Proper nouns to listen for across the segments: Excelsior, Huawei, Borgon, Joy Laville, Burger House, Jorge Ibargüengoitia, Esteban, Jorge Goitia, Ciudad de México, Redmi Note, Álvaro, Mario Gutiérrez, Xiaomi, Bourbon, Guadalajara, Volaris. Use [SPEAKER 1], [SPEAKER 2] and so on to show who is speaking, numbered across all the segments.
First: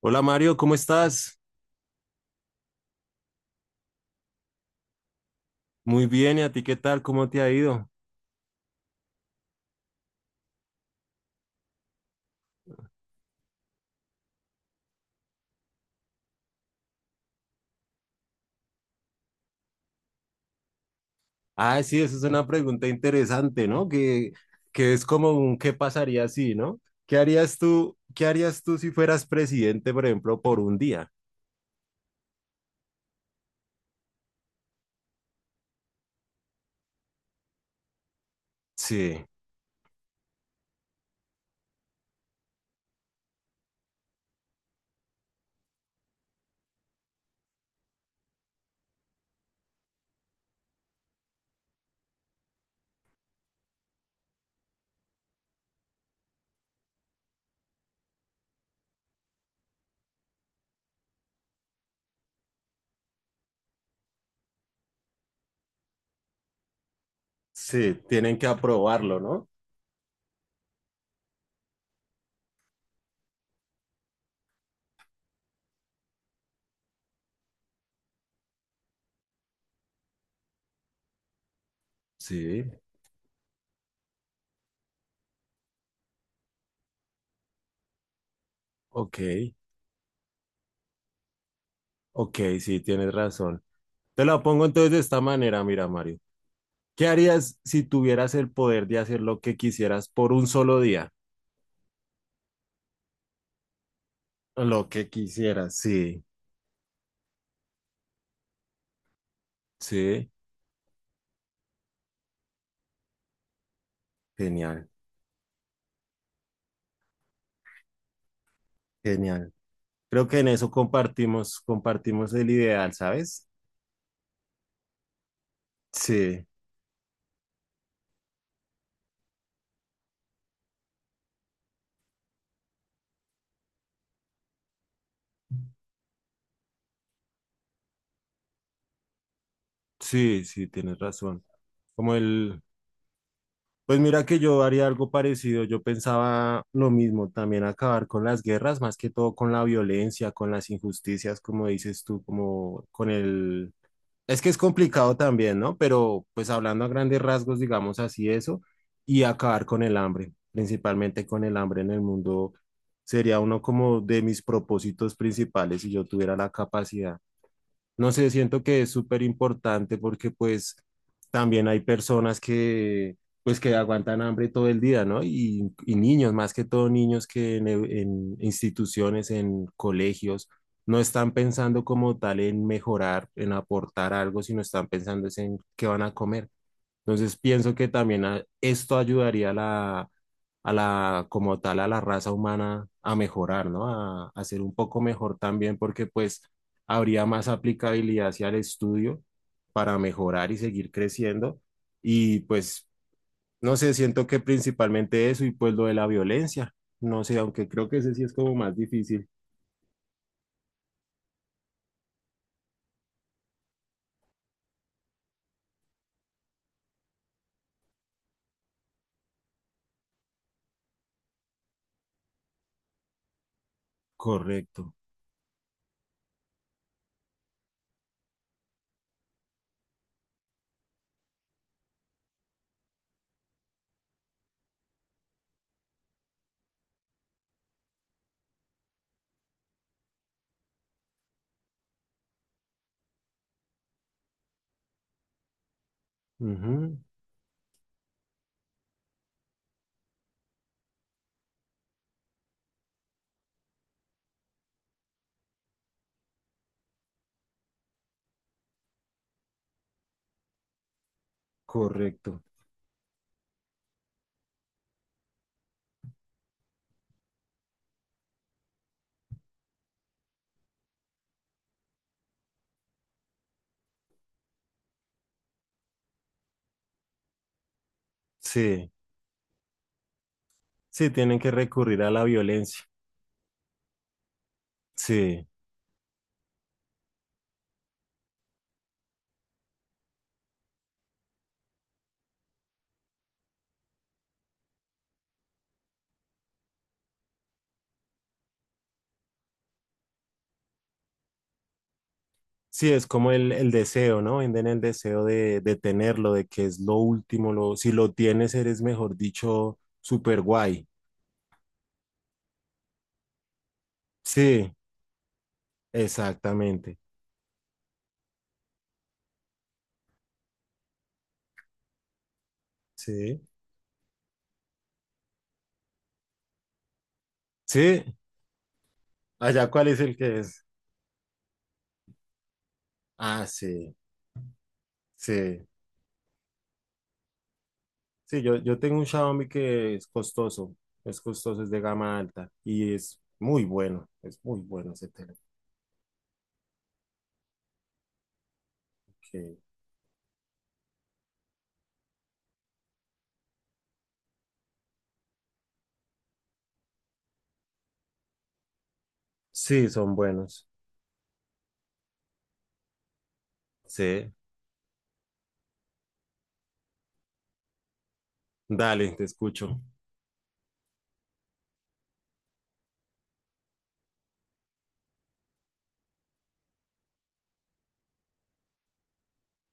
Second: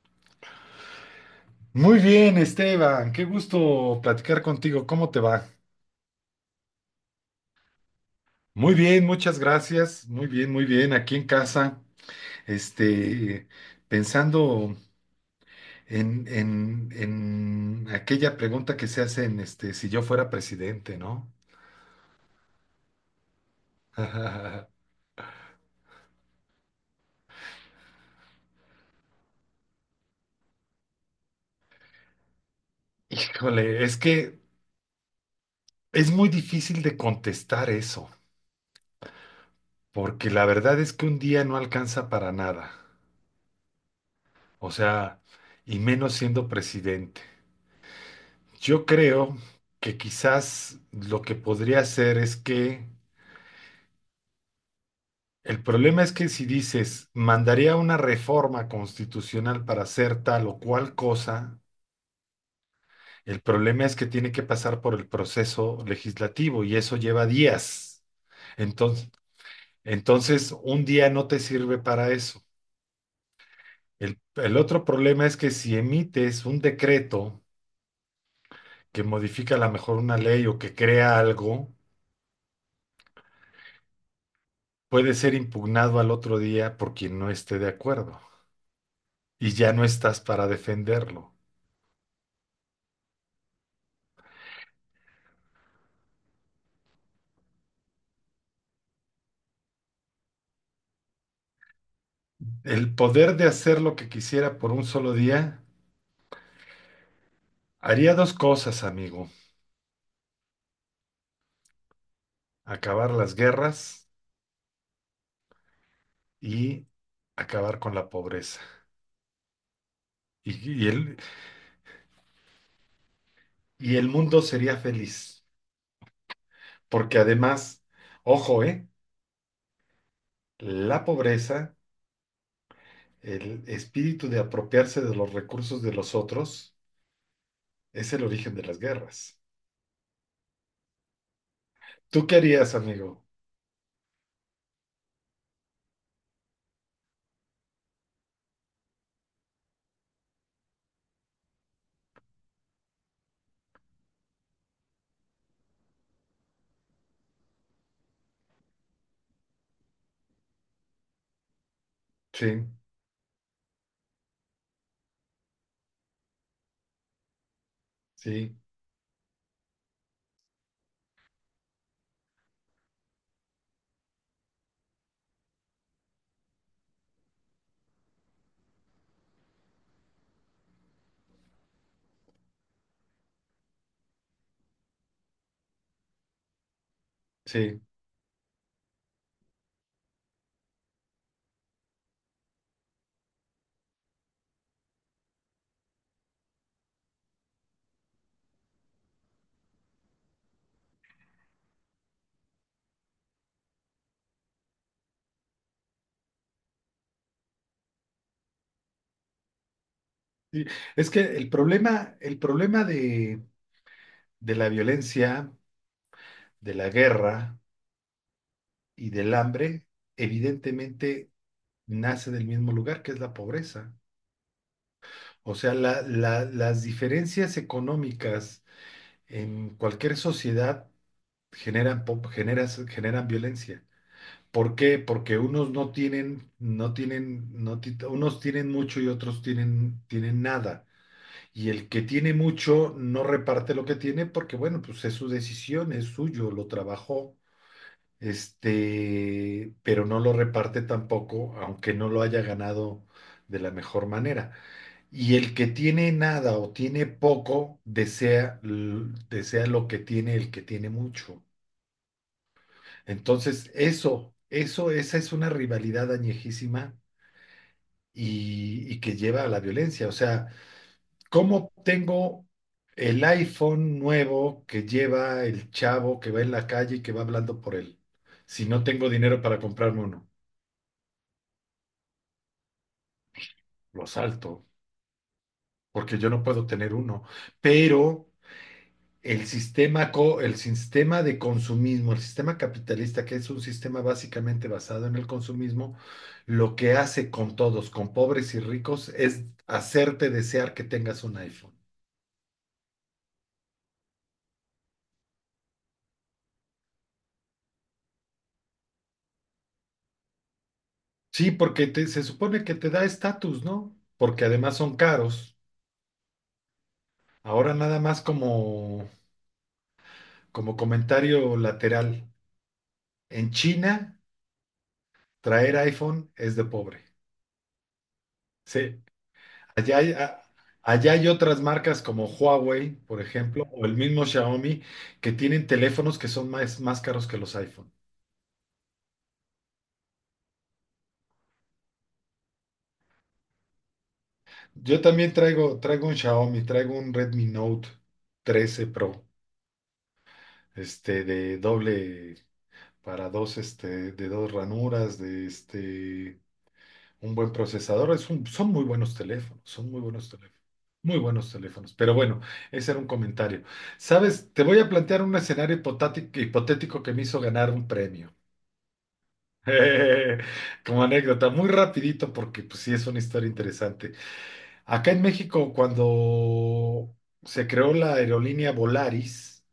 [SPEAKER 1] Hola Mario, ¿cómo estás?
[SPEAKER 2] Muy bien, Esteban, qué gusto platicar contigo. ¿Cómo te va?
[SPEAKER 1] Muy bien, ¿y a ti qué tal? ¿Cómo te ha ido?
[SPEAKER 2] Muy bien, muchas gracias. Muy bien, muy bien. Aquí en casa, este, pensando en aquella pregunta que se hace si yo fuera presidente, ¿no?
[SPEAKER 1] Ah, sí, esa es una pregunta interesante, ¿no? Que, que es como un ¿qué pasaría si, no? Qué harías tú si fueras presidente, por ejemplo, por un día?
[SPEAKER 2] ¡Híjole! Es que es muy difícil de contestar eso,
[SPEAKER 1] Sí,
[SPEAKER 2] porque la verdad es que un día no alcanza para nada, o sea, y menos siendo presidente. Yo creo que quizás lo que podría hacer es que el problema es que si dices, mandaría una reforma constitucional para hacer tal o cual cosa, el problema es que tiene que pasar por el proceso legislativo y eso lleva
[SPEAKER 1] sí,
[SPEAKER 2] días.
[SPEAKER 1] tienen que
[SPEAKER 2] Entonces,
[SPEAKER 1] aprobarlo, ¿no?
[SPEAKER 2] entonces, un día no te sirve para eso. El otro problema es que si emites un decreto que modifica a lo mejor una ley o que crea algo,
[SPEAKER 1] Sí,
[SPEAKER 2] puede ser impugnado al otro día por quien no esté de acuerdo
[SPEAKER 1] ok,
[SPEAKER 2] y ya no estás para defenderlo.
[SPEAKER 1] ok, sí, tienes razón. Te la pongo entonces de esta manera, mira Mario. ¿Qué harías si tuvieras el poder de hacer lo que quisieras por un solo día?
[SPEAKER 2] El poder de hacer lo que quisiera por un
[SPEAKER 1] Lo que
[SPEAKER 2] solo día
[SPEAKER 1] quisieras, sí,
[SPEAKER 2] haría dos cosas, amigo.
[SPEAKER 1] sí.
[SPEAKER 2] Acabar las guerras
[SPEAKER 1] Genial,
[SPEAKER 2] y acabar con la pobreza.
[SPEAKER 1] genial. Creo que en
[SPEAKER 2] Y,
[SPEAKER 1] eso
[SPEAKER 2] y el,
[SPEAKER 1] compartimos, compartimos el ideal, ¿sabes?
[SPEAKER 2] y el mundo sería feliz.
[SPEAKER 1] Sí,
[SPEAKER 2] Porque además, ojo, ¿eh? La pobreza, el espíritu de apropiarse de los recursos de los otros, es el origen de las guerras.
[SPEAKER 1] sí, sí, tienes razón. Como
[SPEAKER 2] ¿Tú qué
[SPEAKER 1] el,
[SPEAKER 2] harías, amigo?
[SPEAKER 1] pues mira que yo haría algo parecido, yo pensaba lo mismo, también acabar con las guerras, más que todo con la violencia, con las injusticias, como dices tú, como con el, es que es complicado también, ¿no? Pero pues hablando a grandes rasgos, digamos así eso, y acabar con el hambre, principalmente con el hambre en el mundo,
[SPEAKER 2] Sí,
[SPEAKER 1] sería uno como de mis propósitos principales si yo tuviera la capacidad. No sé,
[SPEAKER 2] sí.
[SPEAKER 1] siento que es súper importante porque pues también hay personas que pues que aguantan hambre todo el día, ¿no? Y niños, más que todo niños que en instituciones, en colegios, no están pensando como tal en mejorar, en aportar algo, sino están pensando es en qué van a comer. Entonces pienso
[SPEAKER 2] Sí,
[SPEAKER 1] que también esto ayudaría a la, como tal, a la raza humana a mejorar, ¿no? A ser un poco mejor también porque pues habría más aplicabilidad hacia el estudio para mejorar y seguir creciendo. Y pues, no sé, siento que principalmente eso y pues lo de la violencia, no sé, aunque creo que ese sí es como más difícil.
[SPEAKER 2] sí. Es que el problema de la violencia, de la guerra y del hambre, evidentemente nace del mismo lugar, que es la pobreza.
[SPEAKER 1] Correcto.
[SPEAKER 2] O sea, las diferencias económicas en cualquier sociedad generan violencia. ¿Por qué? Porque unos no tienen, no tienen, no ti- unos tienen mucho y otros tienen nada. Y el que tiene mucho no reparte lo que tiene porque, bueno, pues es su decisión, es suyo, lo
[SPEAKER 1] Ujú.
[SPEAKER 2] trabajó, pero no lo reparte tampoco, aunque no lo haya ganado de la mejor manera. Y el que tiene nada o tiene poco, desea lo que tiene el que tiene mucho.
[SPEAKER 1] Correcto.
[SPEAKER 2] Entonces, eso, esa es una rivalidad añejísima y que lleva a la violencia. O sea, ¿cómo tengo el iPhone nuevo que lleva el chavo que va en la calle y que va hablando por él? Si no
[SPEAKER 1] Sí,
[SPEAKER 2] tengo dinero para comprarme uno,
[SPEAKER 1] sí, tienen que recurrir a la violencia.
[SPEAKER 2] lo salto,
[SPEAKER 1] Sí.
[SPEAKER 2] porque yo no puedo tener uno. Pero el sistema, el sistema de consumismo, el sistema capitalista, que es un sistema básicamente basado en el consumismo, lo que hace con todos, con pobres y ricos, es hacerte desear que tengas un iPhone.
[SPEAKER 1] Sí, es como el deseo, ¿no? Venden el deseo de tenerlo, de que es lo último, lo, si lo tienes eres, mejor dicho, super guay.
[SPEAKER 2] Sí, porque se supone que te da estatus, ¿no? Porque
[SPEAKER 1] Sí,
[SPEAKER 2] además son caros.
[SPEAKER 1] exactamente.
[SPEAKER 2] Ahora nada más como comentario lateral.
[SPEAKER 1] Sí,
[SPEAKER 2] En China, traer iPhone es de pobre.
[SPEAKER 1] sí.
[SPEAKER 2] Sí,
[SPEAKER 1] Allá, ¿cuál
[SPEAKER 2] allá
[SPEAKER 1] es
[SPEAKER 2] hay,
[SPEAKER 1] el que
[SPEAKER 2] a-
[SPEAKER 1] es?
[SPEAKER 2] allá hay otras marcas como Huawei, por
[SPEAKER 1] Ah,
[SPEAKER 2] ejemplo, o
[SPEAKER 1] sí,
[SPEAKER 2] el mismo Xiaomi, que
[SPEAKER 1] sí.
[SPEAKER 2] tienen teléfonos que son más caros que los iPhone.
[SPEAKER 1] Sí, yo tengo un Xiaomi que es costoso, es costoso, es de gama alta y es muy bueno
[SPEAKER 2] Yo
[SPEAKER 1] ese
[SPEAKER 2] también
[SPEAKER 1] teléfono.
[SPEAKER 2] traigo un Xiaomi, traigo un Redmi Note 13 Pro,
[SPEAKER 1] que-
[SPEAKER 2] de doble, para dos, de dos ranuras, un buen procesador, son muy buenos teléfonos,
[SPEAKER 1] Sí,
[SPEAKER 2] son muy
[SPEAKER 1] son
[SPEAKER 2] buenos teléfonos,
[SPEAKER 1] buenos.
[SPEAKER 2] muy buenos teléfonos. Pero bueno, ese era un comentario.
[SPEAKER 1] Sí.
[SPEAKER 2] Sabes, te voy a plantear un escenario hipotético que me hizo ganar un premio.
[SPEAKER 1] Dale, te escucho.
[SPEAKER 2] Como anécdota, muy rapidito porque pues sí es una historia interesante. Acá en México, cuando se creó la aerolínea Volaris,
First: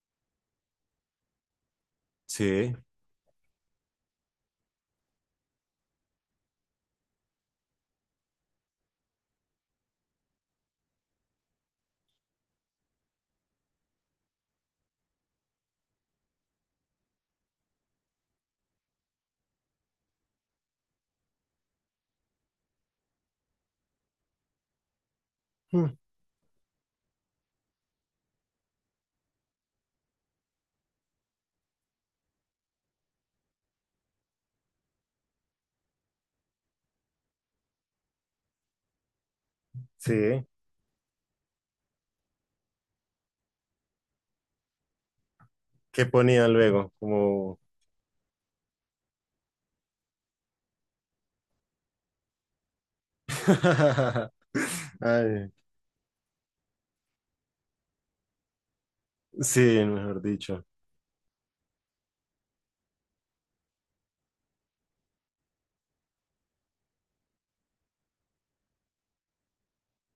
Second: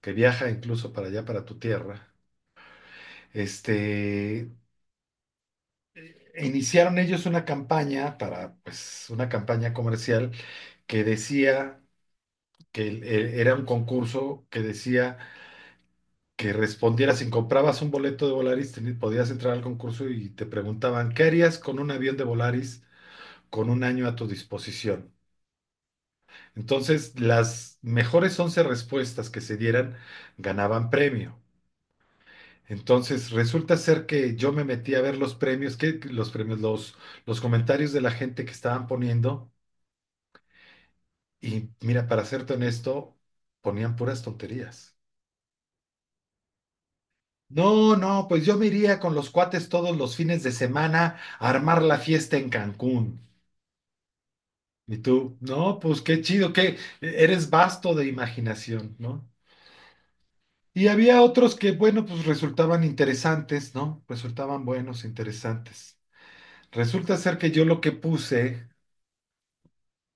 [SPEAKER 2] que viaja incluso para allá, para tu tierra,
[SPEAKER 1] Sí.
[SPEAKER 2] este, iniciaron ellos una campaña para, pues, una campaña comercial que decía que era un concurso que decía que respondieras, si comprabas un boleto de Volaris, podías entrar al concurso y te preguntaban, ¿qué harías con un avión de Volaris con un año a tu disposición?
[SPEAKER 1] Mm.
[SPEAKER 2] Entonces, las mejores 11 respuestas que se dieran ganaban premio. Entonces, resulta ser que yo me metí a ver los premios, que los premios, los comentarios de la gente que estaban poniendo,
[SPEAKER 1] Sí.
[SPEAKER 2] y mira, para serte honesto, ponían puras tonterías.
[SPEAKER 1] ¿Qué ponía luego? Como...
[SPEAKER 2] No, no, pues yo me iría con los cuates todos los fines de semana a armar la fiesta en Cancún. ¿Y tú?
[SPEAKER 1] Ay,
[SPEAKER 2] No, pues qué chido, que eres vasto de imaginación, ¿no?
[SPEAKER 1] sí, mejor dicho.
[SPEAKER 2] Y había otros que, bueno, pues resultaban interesantes, ¿no? Resultaban buenos, interesantes. Resulta ser que yo lo que puse,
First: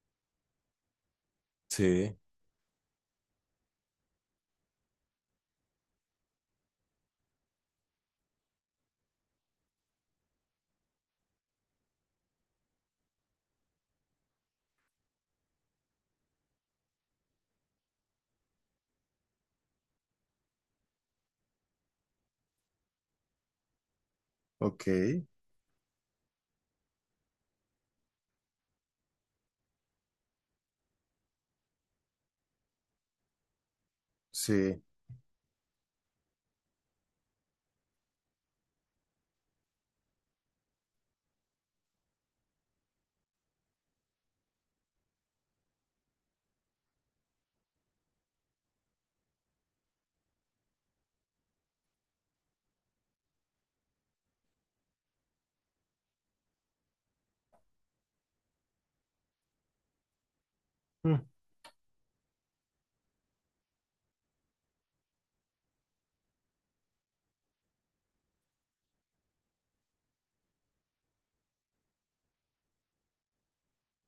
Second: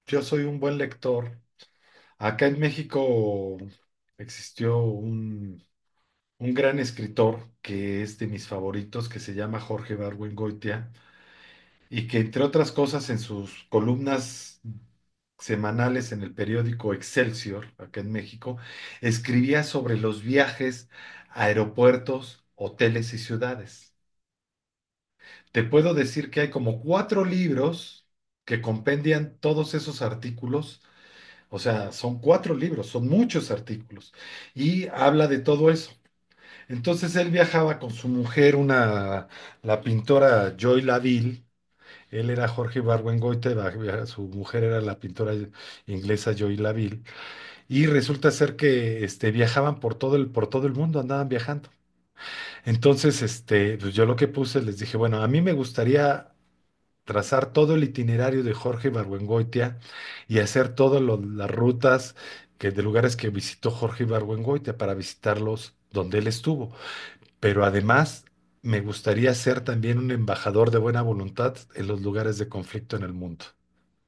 [SPEAKER 2] yo soy un buen lector.
[SPEAKER 1] Sí,
[SPEAKER 2] Acá en México existió un gran escritor que es de mis favoritos, que se llama Jorge Goitia y que entre otras cosas en sus columnas semanales en el periódico Excelsior, acá en México, escribía sobre los viajes a aeropuertos, hoteles y ciudades.
[SPEAKER 1] ok,
[SPEAKER 2] Te puedo decir que hay como cuatro libros que compendian todos esos artículos. O sea, son cuatro libros, son muchos artículos,
[SPEAKER 1] sí.
[SPEAKER 2] y habla de todo eso. Entonces él viajaba con su mujer, una, la pintora Joy Laville. Él era Jorge Ibargüengoitia, su mujer era la pintora inglesa Joy Laville, y resulta ser que viajaban por todo el mundo, andaban viajando. Entonces, pues yo lo que puse, les dije, bueno, a mí me gustaría trazar todo el itinerario de Jorge Ibargüengoitia y hacer todas
[SPEAKER 1] Mm.
[SPEAKER 2] las rutas que, de lugares que visitó Jorge Ibargüengoitia para visitarlos donde él estuvo. Pero además, me gustaría ser también un embajador de buena voluntad en los lugares de conflicto en el mundo.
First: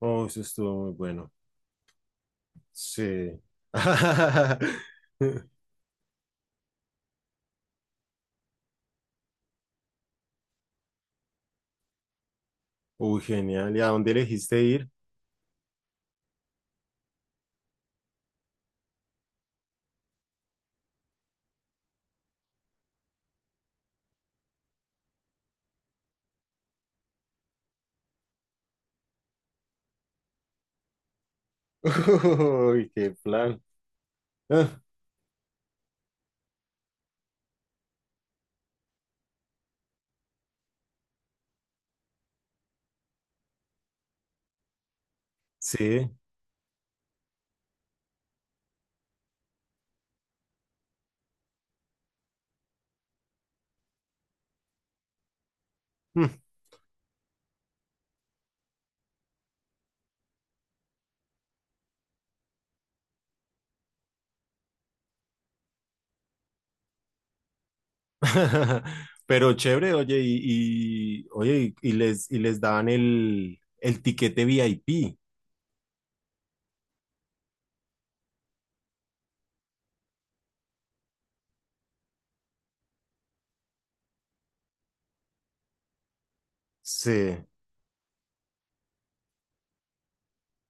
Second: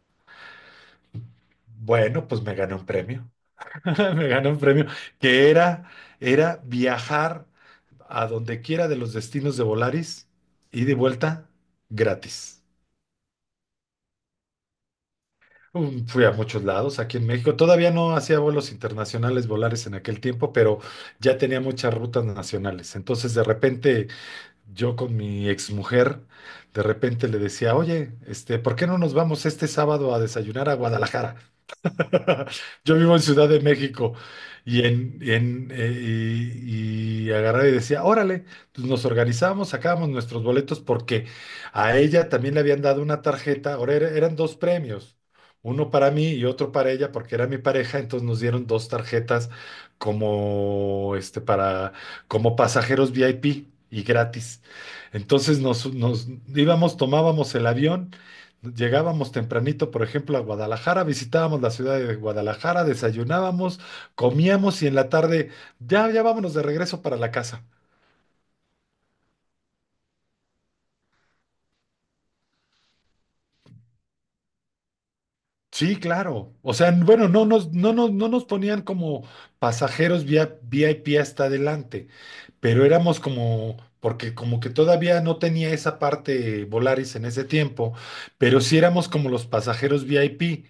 [SPEAKER 1] Oh, eso estuvo muy bueno.
[SPEAKER 2] Bueno, pues me gané un premio.
[SPEAKER 1] Sí.
[SPEAKER 2] Me gané un premio que era viajar a donde quiera de los destinos de Volaris y de vuelta gratis.
[SPEAKER 1] Uy, genial. ¿Y a dónde elegiste ir?
[SPEAKER 2] Fui a muchos lados aquí en México. Todavía no hacía vuelos internacionales Volaris en aquel tiempo, pero ya tenía muchas rutas nacionales. Entonces, de repente, yo con mi exmujer, de repente le decía, oye, ¿por qué no nos vamos este sábado a desayunar a Guadalajara?
[SPEAKER 1] Uy,
[SPEAKER 2] Yo
[SPEAKER 1] qué
[SPEAKER 2] vivo en Ciudad de
[SPEAKER 1] plan.
[SPEAKER 2] México
[SPEAKER 1] Ah,
[SPEAKER 2] y agarraba y decía, órale, pues nos organizamos, sacábamos nuestros boletos porque a ella también le habían dado una tarjeta, eran dos premios, uno
[SPEAKER 1] sí.
[SPEAKER 2] para mí y otro para ella porque era mi pareja, entonces nos dieron dos tarjetas como para como pasajeros VIP y gratis. Entonces nos,
[SPEAKER 1] Mm.
[SPEAKER 2] nos íbamos, tomábamos el avión. Llegábamos tempranito, por ejemplo, a Guadalajara, visitábamos la ciudad de Guadalajara, desayunábamos, comíamos y en la tarde, ya, ya vámonos de regreso para la casa.
[SPEAKER 1] Pero chévere, oye, oye, y les y les daban el tiquete VIP.
[SPEAKER 2] Sí, claro. O sea, bueno, no nos ponían como pasajeros vía VIP hasta adelante, pero éramos como, porque como que todavía no tenía esa parte Volaris en
[SPEAKER 1] Sí.
[SPEAKER 2] ese tiempo, pero sí éramos como los pasajeros VIP,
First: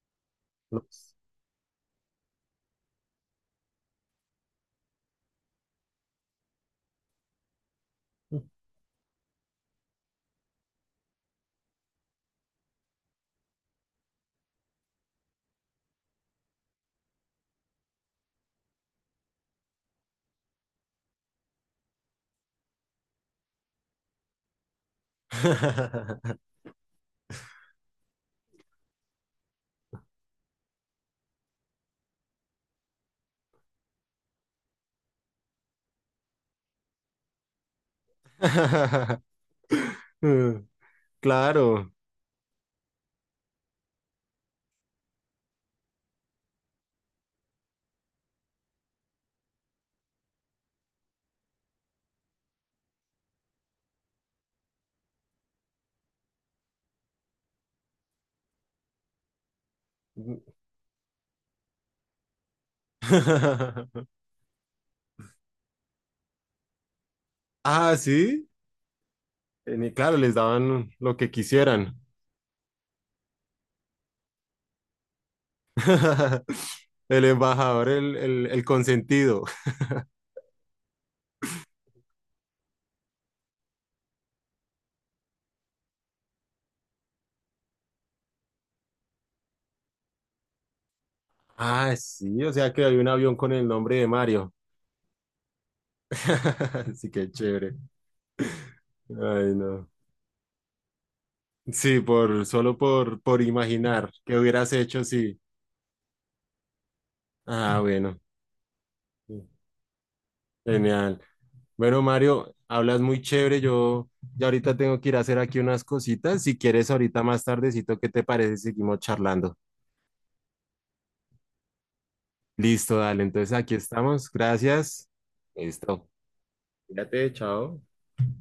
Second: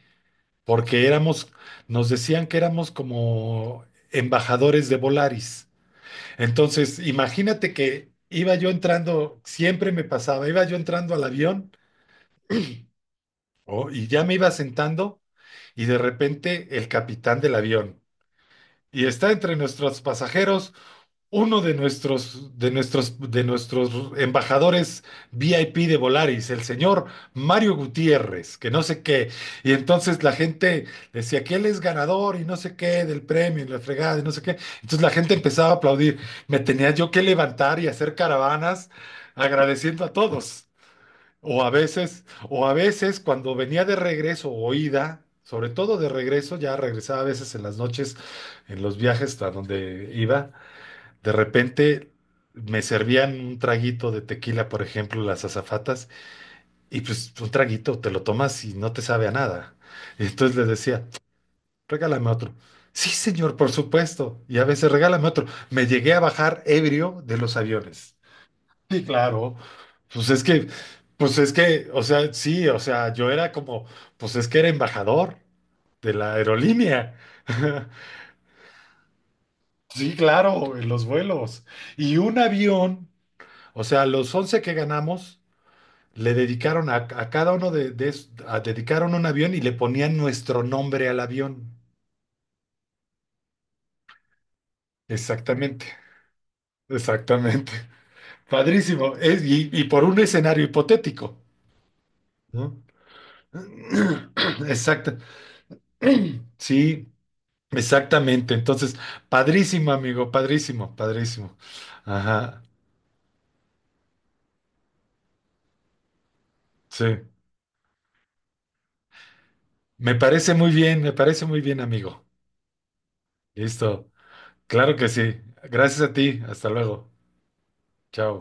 [SPEAKER 2] porque
[SPEAKER 1] Los-
[SPEAKER 2] éramos, nos decían que éramos como embajadores de Volaris. Entonces, imagínate que iba yo entrando, siempre me pasaba, iba yo entrando al avión. Oh, y ya me iba sentando y de repente el capitán del avión. Y está entre nuestros pasajeros uno de nuestros, de nuestros, de nuestros embajadores VIP de Volaris, el señor Mario Gutiérrez, que no sé qué. Y entonces la gente decía que él es ganador y no sé qué del premio y la fregada y no sé qué. Entonces la gente empezaba a aplaudir. Me tenía yo que levantar y hacer caravanas agradeciendo a todos.
[SPEAKER 1] Mm.
[SPEAKER 2] O a
[SPEAKER 1] Claro.
[SPEAKER 2] veces, o a veces cuando venía de regreso o ida, sobre todo de regreso, ya regresaba a veces en las noches, en los viajes a donde iba, de repente me servían un traguito de tequila, por ejemplo, las azafatas, y pues un traguito te lo tomas y no te sabe a nada. Y entonces les decía, regálame otro. Sí, señor, por supuesto. Y a veces regálame otro. Me llegué a bajar ebrio de los
[SPEAKER 1] Ah,
[SPEAKER 2] aviones.
[SPEAKER 1] sí.
[SPEAKER 2] Sí, claro.
[SPEAKER 1] En- y claro,
[SPEAKER 2] Pues
[SPEAKER 1] les
[SPEAKER 2] es que,
[SPEAKER 1] daban lo que
[SPEAKER 2] pues es que,
[SPEAKER 1] quisieran.
[SPEAKER 2] o sea, sí, o sea, yo era como, pues es que era embajador de la aerolínea.
[SPEAKER 1] El embajador, el consentido.
[SPEAKER 2] Sí, claro, en los vuelos. Y un avión O sea, los 11 que ganamos le dedicaron a cada uno dedicaron un avión y le ponían nuestro nombre al avión.
[SPEAKER 1] Ah, sí, o sea que hay un avión con el nombre de Mario.
[SPEAKER 2] Exactamente,
[SPEAKER 1] Sí, qué
[SPEAKER 2] exactamente.
[SPEAKER 1] chévere.
[SPEAKER 2] Padrísimo. Es-
[SPEAKER 1] Ay,
[SPEAKER 2] y, y
[SPEAKER 1] no.
[SPEAKER 2] por un escenario hipotético,
[SPEAKER 1] Sí, por, solo
[SPEAKER 2] ¿no?
[SPEAKER 1] por imaginar qué hubieras hecho,
[SPEAKER 2] Exacto.
[SPEAKER 1] sí.
[SPEAKER 2] Sí,
[SPEAKER 1] Ah, bueno.
[SPEAKER 2] exactamente. Entonces, padrísimo, amigo, padrísimo,
[SPEAKER 1] Genial.
[SPEAKER 2] padrísimo.
[SPEAKER 1] Bueno, Mario,
[SPEAKER 2] Ajá,
[SPEAKER 1] hablas muy chévere. Yo ya ahorita tengo que ir a hacer aquí unas cositas. Si quieres,
[SPEAKER 2] sí.
[SPEAKER 1] ahorita más tardecito, ¿qué te parece? Seguimos charlando.
[SPEAKER 2] Me parece muy bien, me parece muy bien, amigo.
[SPEAKER 1] Listo, dale. Entonces aquí
[SPEAKER 2] Listo.
[SPEAKER 1] estamos.
[SPEAKER 2] Claro
[SPEAKER 1] Gracias.
[SPEAKER 2] que sí. Gracias
[SPEAKER 1] Listo.
[SPEAKER 2] a ti. Hasta luego.
[SPEAKER 1] Cuídate, chao.
[SPEAKER 2] Chao.